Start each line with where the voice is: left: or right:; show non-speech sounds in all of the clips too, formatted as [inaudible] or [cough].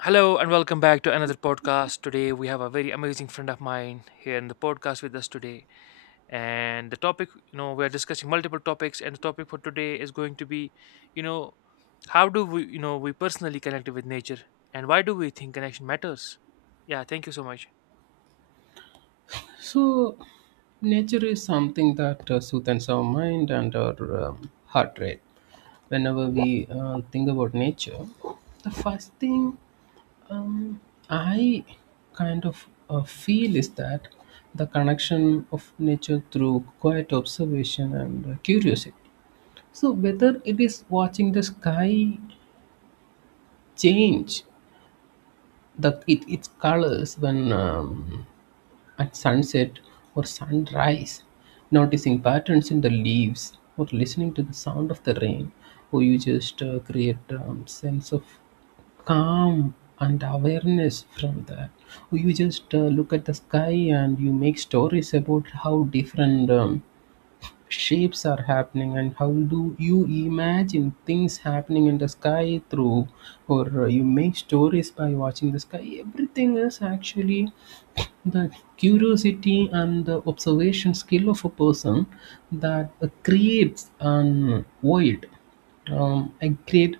left: Hello and welcome back to another podcast. Today we have a very amazing friend of mine here in the podcast with us today. And the topic, we are discussing multiple topics, and the topic for today is going to be, you know, how do we personally connect with nature, and why do we think connection matters? Yeah, thank you so much.
right: So, nature is something that soothes our mind and our heart rate. Whenever we think about nature, the first thing um, I kind of feel is that the connection of nature through quiet observation and curiosity. So, whether it is watching the sky change its colors when at sunset or sunrise, noticing patterns in the leaves, or listening to the sound of the rain, or you just create sense of calm and awareness from that. Or you just look at the sky and you make stories about how different shapes are happening and how do you imagine things happening in the sky through or you make stories by watching the sky. Everything is actually the curiosity and the observation skill of a person that creates an world, a great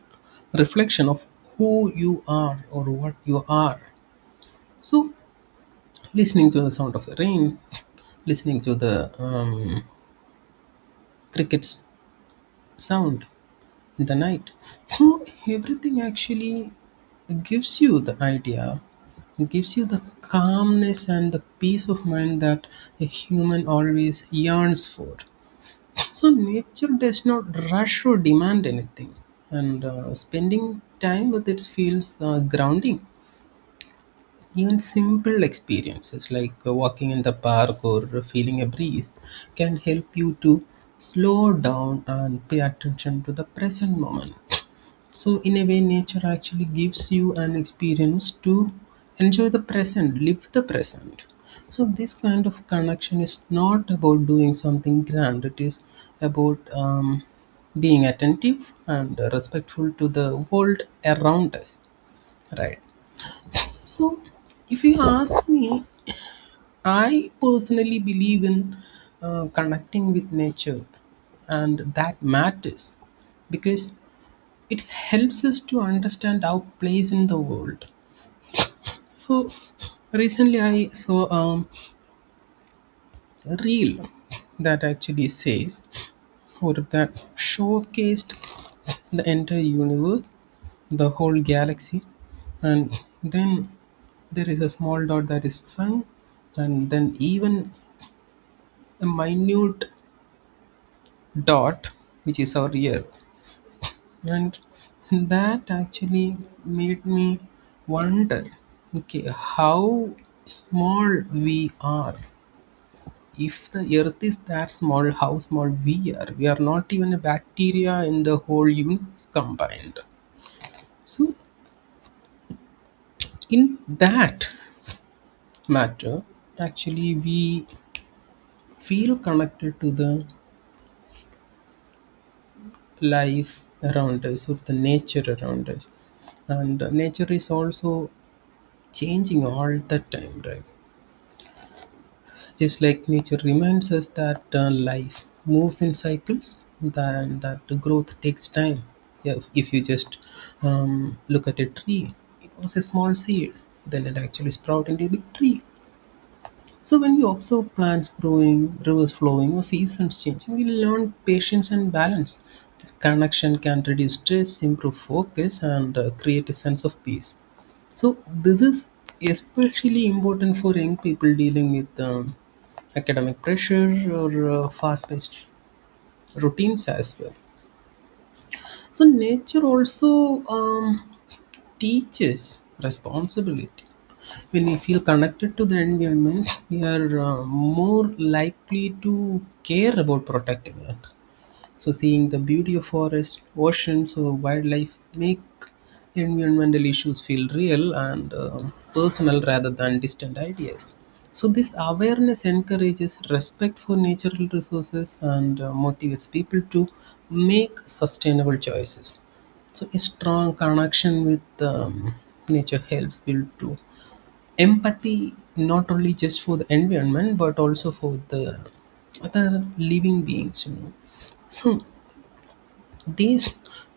right: reflection of who you are or what you are. So listening to the sound of the rain, listening to the cricket's sound the night. So everything actually gives you the idea, gives you the calmness and the peace of mind that a human always yearns for. So nature does not rush or demand anything, and spending time with it feels grounding. Even simple experiences like walking in the park or feeling a breeze can help you to slow down and pay attention to the present moment. So, in a way, nature actually gives you an experience to enjoy the present, live the present. So, this kind of connection is not about doing something grand, it is about being attentive and respectful to the world around us, right? So, if you ask me, I personally believe in connecting with nature, and that matters because it helps us to understand our place in the world. So recently I saw a reel that actually says or that showcased the entire universe, the whole galaxy, and then there is a small dot that is sun, and then even a minute dot which is our earth. And that actually made me wonder, okay, how small we are. If the earth is that small, how small we are. We are not even a bacteria in the whole universe combined. So, in that matter, actually, we feel connected to the life around us, or the nature around us. And nature is also changing all the time, right? Just like nature reminds us that life moves in cycles, that growth takes time. Yeah, if you just look at a tree, it was a small seed, then it actually sprouted into a big tree. So when we observe plants growing, rivers flowing, or seasons changing, we learn patience and balance. This connection can reduce stress, improve focus, and create a sense of peace. So this is especially important for young people dealing with academic pressure or fast-paced routines as well. So nature also, teaches responsibility. When we feel connected to the environment, we are more likely to care about protecting it. So seeing the beauty of forests, oceans, or wildlife make environmental issues feel real and personal rather than distant ideas. So this awareness encourages respect for natural resources and motivates people to make sustainable choices. So a strong connection with nature helps build to empathy, not only just for the environment but also for the other living beings, you know. So these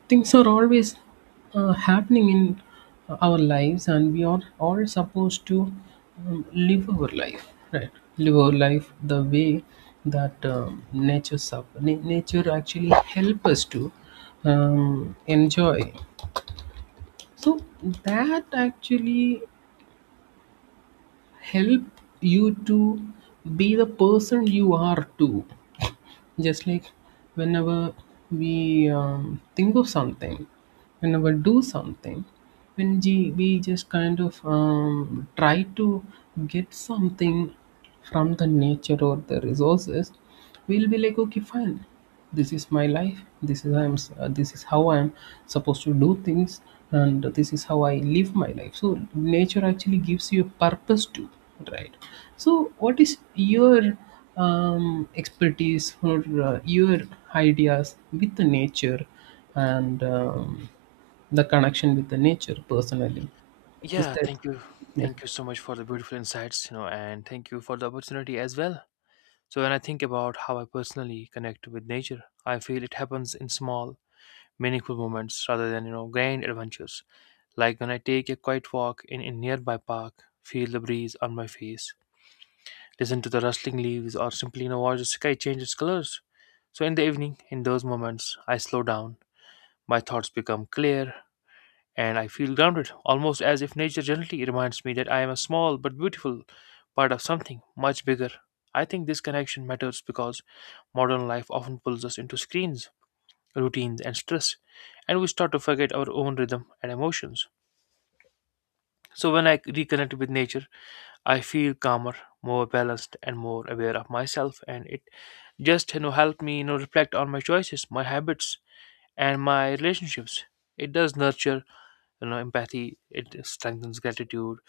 right: things are always happening in our lives, and we are all supposed to live our life, right, live our life the way that nature actually help us to enjoy. So that actually help you to be the person you are too. Just like whenever we think of something, whenever do something, when we just kind of try to get something from the nature or the resources, we'll be like, okay, fine. This is my life. This is how I'm supposed to do things, and this is how I live my life. So nature actually gives you a purpose too, right? So what is your expertise or your ideas with the nature, and the connection with the nature personally? Is
left: Yeah,
right: that,
left: thank you.
right: yeah?
left: Thank you so much for the beautiful insights, and thank you for the opportunity as well. So when I think about how I personally connect with nature, I feel it happens in small meaningful moments rather than grand adventures. Like when I take a quiet walk in a nearby park, feel the breeze on my face, listen to the rustling leaves, or simply watch the sky change its colors. So in the evening, in those moments, I slow down. My thoughts become clear, and I feel grounded, almost as if nature gently reminds me that I am a small but beautiful part of something much bigger. I think this connection matters because modern life often pulls us into screens, routines, and stress, and we start to forget our own rhythm and emotions. So, when I reconnect with nature, I feel calmer, more balanced, and more aware of myself, and it just help me reflect on my choices, my habits, and my relationships. It does nurture empathy. It strengthens gratitude,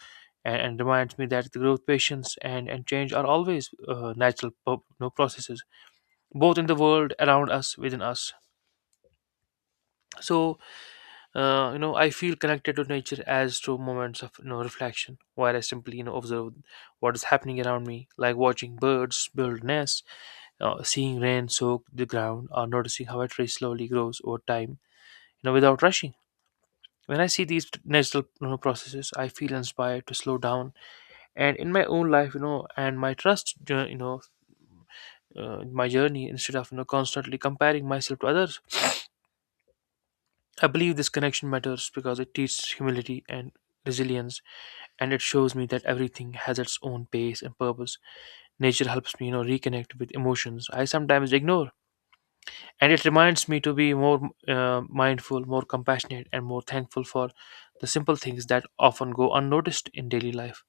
left: and reminds me that the growth, patience, and change are always natural processes, both in the world around us, within us. So I feel connected to nature as through moments of reflection, where I simply observe what is happening around me, like watching birds build nests, seeing rain soak the ground, or noticing how a tree slowly grows over time, without rushing. When I see these natural processes, I feel inspired to slow down, and in my own life, and my trust, my journey, instead of constantly comparing myself to others. I believe this connection matters because it teaches humility and resilience, and it shows me that everything has its own pace and purpose. Nature helps me, reconnect with emotions I sometimes ignore, and it reminds me to be more mindful, more compassionate, and more thankful for the simple things that often go unnoticed in daily life.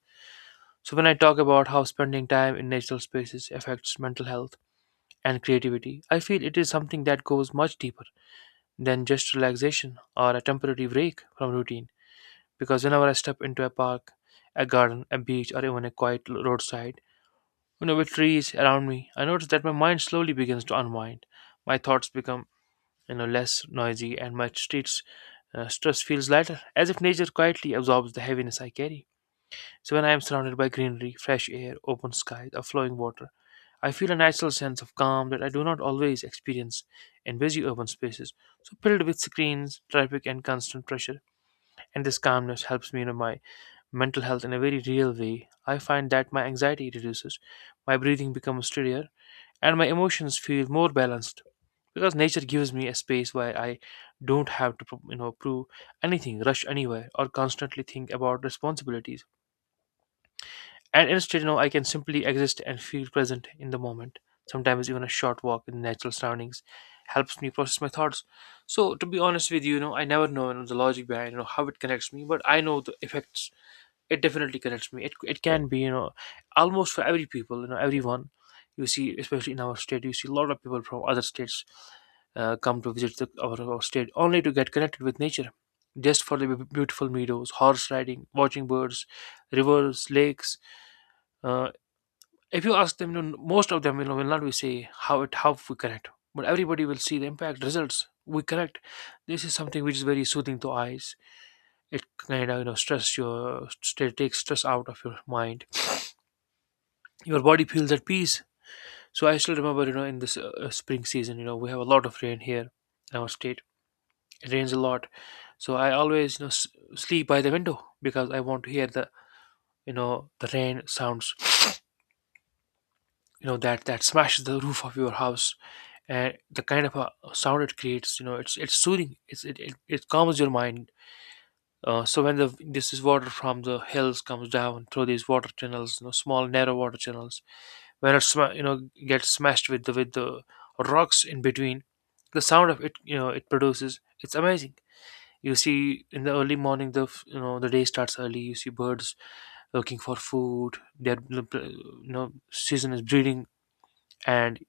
left: So when I talk about how spending time in natural spaces affects mental health and creativity, I feel it is something that goes much deeper than just relaxation or a temporary break from routine. Because whenever I step into a park, a garden, a beach, or even a quiet roadside, with trees around me, I notice that my mind slowly begins to unwind. My thoughts become, less noisy, and my streets stress feels lighter, as if nature quietly absorbs the heaviness I carry. So when I am surrounded by greenery, fresh air, open skies, or flowing water, I feel a natural sense of calm that I do not always experience in busy urban spaces, so filled with screens, traffic, and constant pressure. And this calmness helps me in my mental health in a very real way. I find that my anxiety reduces, my breathing becomes steadier, and my emotions feel more balanced, because nature gives me a space where I don't have to, prove anything, rush anywhere, or constantly think about responsibilities. And instead, I can simply exist and feel present in the moment. Sometimes even a short walk in natural surroundings helps me process my thoughts. So to be honest with you, I never know, the logic behind how it connects me, but I know the effects. It definitely connects me. It can be almost for every people, everyone. You see, especially in our state, you see a lot of people from other states come to visit our state only to get connected with nature, just for the beautiful meadows, horse riding, watching birds, rivers, lakes. Uh, if you ask them, most of them will not be say how it, how we connect, but everybody will see the impact results we connect. This is something which is very soothing to eyes. It kind of stress your takes stress out of your mind. Your body feels at peace. So I still remember, in this spring season, we have a lot of rain here in our state. It rains a lot, so I always sleep by the window because I want to hear the rain sounds that smashes the roof of your house, and the kind of a sound it creates, it's soothing It calms your mind. So when the this is water from the hills comes down through these water channels, small narrow water channels, when it gets smashed with the rocks in between, the sound of it, it produces, it's amazing. You see in the early morning, the day starts early, you see birds looking for food, their season is breeding, and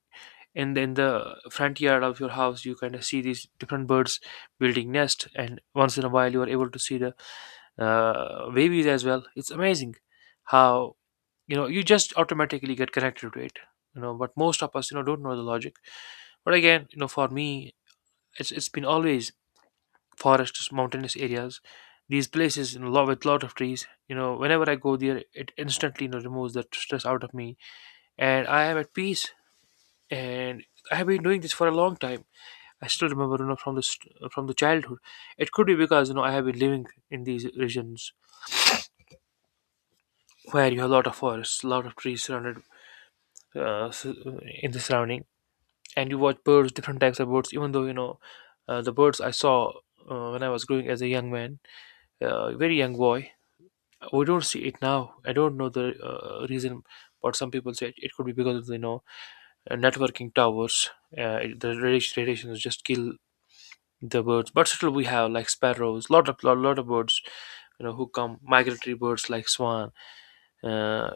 left: and then the front yard of your house, you kind of see these different birds building nest, and once in a while you are able to see the babies as well. It's amazing how, you just automatically get connected to it. But most of us, don't know the logic. But again, for me, it's been always forests, mountainous areas, these places, lot with lot of trees. Whenever I go there, it instantly removes that stress out of me, and I am at peace. And I have been doing this for a long time. I still remember, you know, from this from the childhood. It could be because I have been living in these regions where you have a lot of forests, a lot of trees surrounded, uh, s- in the surrounding, and you watch birds, different types of birds. Even though, the birds I saw when I was growing as a young man, very young boy, we don't see it now. I don't know the reason, but some people say it could be because of networking towers. The radiation just kill the birds. But still we have like sparrows, lot of birds, who come, migratory birds like swan. uh,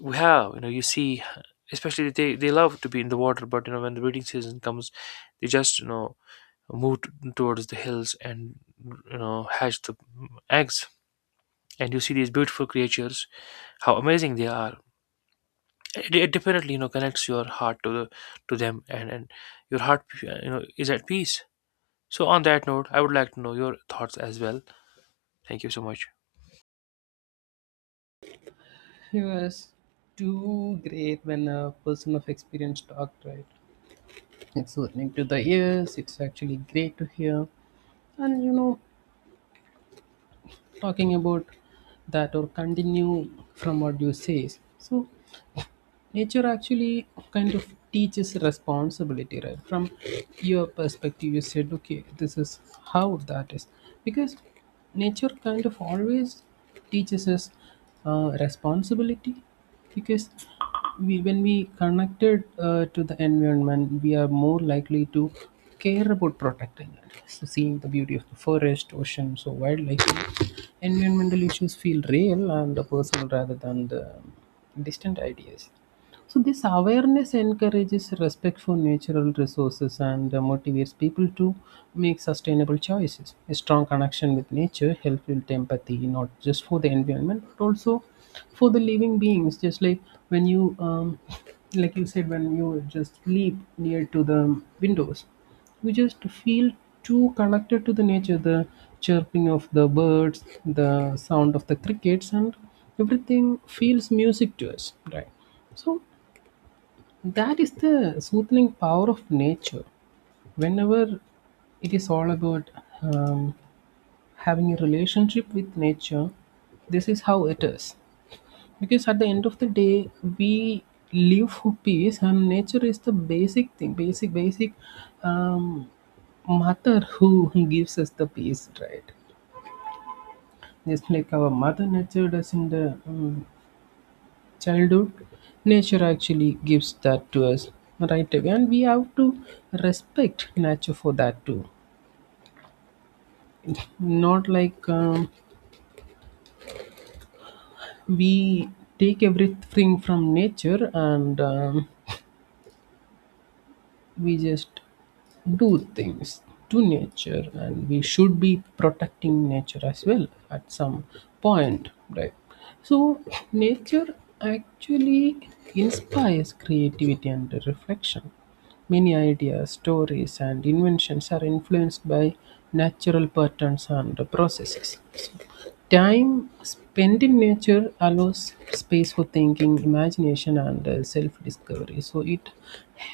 left: we have, you see, especially they love to be in the water. But when the breeding season comes, they just move towards the hills and hatch the eggs, and you see these beautiful creatures, how amazing they are. It definitely connects your heart to them and your heart, is at peace. So on that note, I would like to know your thoughts as well. Thank you so much.
right: He was too great when a person of experience talked, right? It's soothing to the ears, it's actually great to hear. And you know, talking about that or continue from what you say, so nature actually kind of teaches responsibility. Right from your perspective, you said, okay, this is how that is, because nature kind of always teaches us responsibility, because we, when we connected to the environment, we are more likely to care about protecting it. So seeing the beauty of the forest, oceans, or wildlife, environmental issues feel real and the personal rather than the distant ideas. So this awareness encourages respect for natural resources and motivates people to make sustainable choices. A strong connection with nature helps build empathy, not just for the environment, but also for the living beings. Just like when you, like you said, when you just sleep near to the windows, you just feel too connected to the nature. The chirping of the birds, the sound of the crickets, and everything feels music to us, right? So that is the soothing power of nature. Whenever it is all about um, having a relationship with nature, this is how it is. Because at the end of the day, we live for peace, and nature is the basic thing, basic um, mother who [laughs] gives us the peace, right? Just like our mother nature does not the childhood, nature actually gives that to us right away, and we have to respect nature for that too. Not like we take everything from nature and we just do things to nature, and we should be protecting nature as well at some point, right? So nature actually inspires creativity and reflection. Many ideas, stories, and inventions are influenced by natural patterns and processes. Time spent in nature allows space for thinking, imagination, and self discovery. So it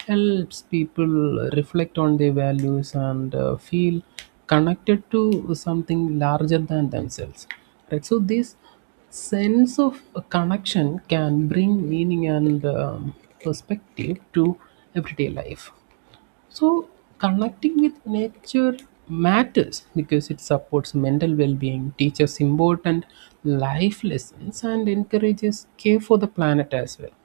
right: helps people reflect on their values and feel connected to something larger than themselves, right? So, this sense of connection can bring meaning and perspective to everyday life. So connecting with nature matters because it supports mental well-being, teaches important life lessons, and encourages care for the planet as well.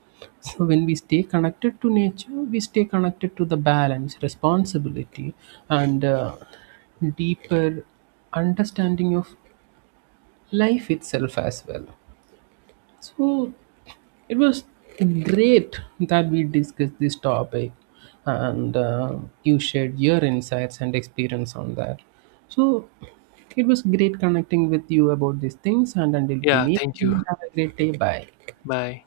right: So when we stay connected to nature, we stay connected to the balance, responsibility, and deeper understanding of life itself as well. So it was great that we discussed this topic and you shared your insights and experience on that. So it was great connecting with you about these things. And until we
left: Yeah,
right: meet,
left: thank you.
right: you have a great day. Bye.
left: Bye.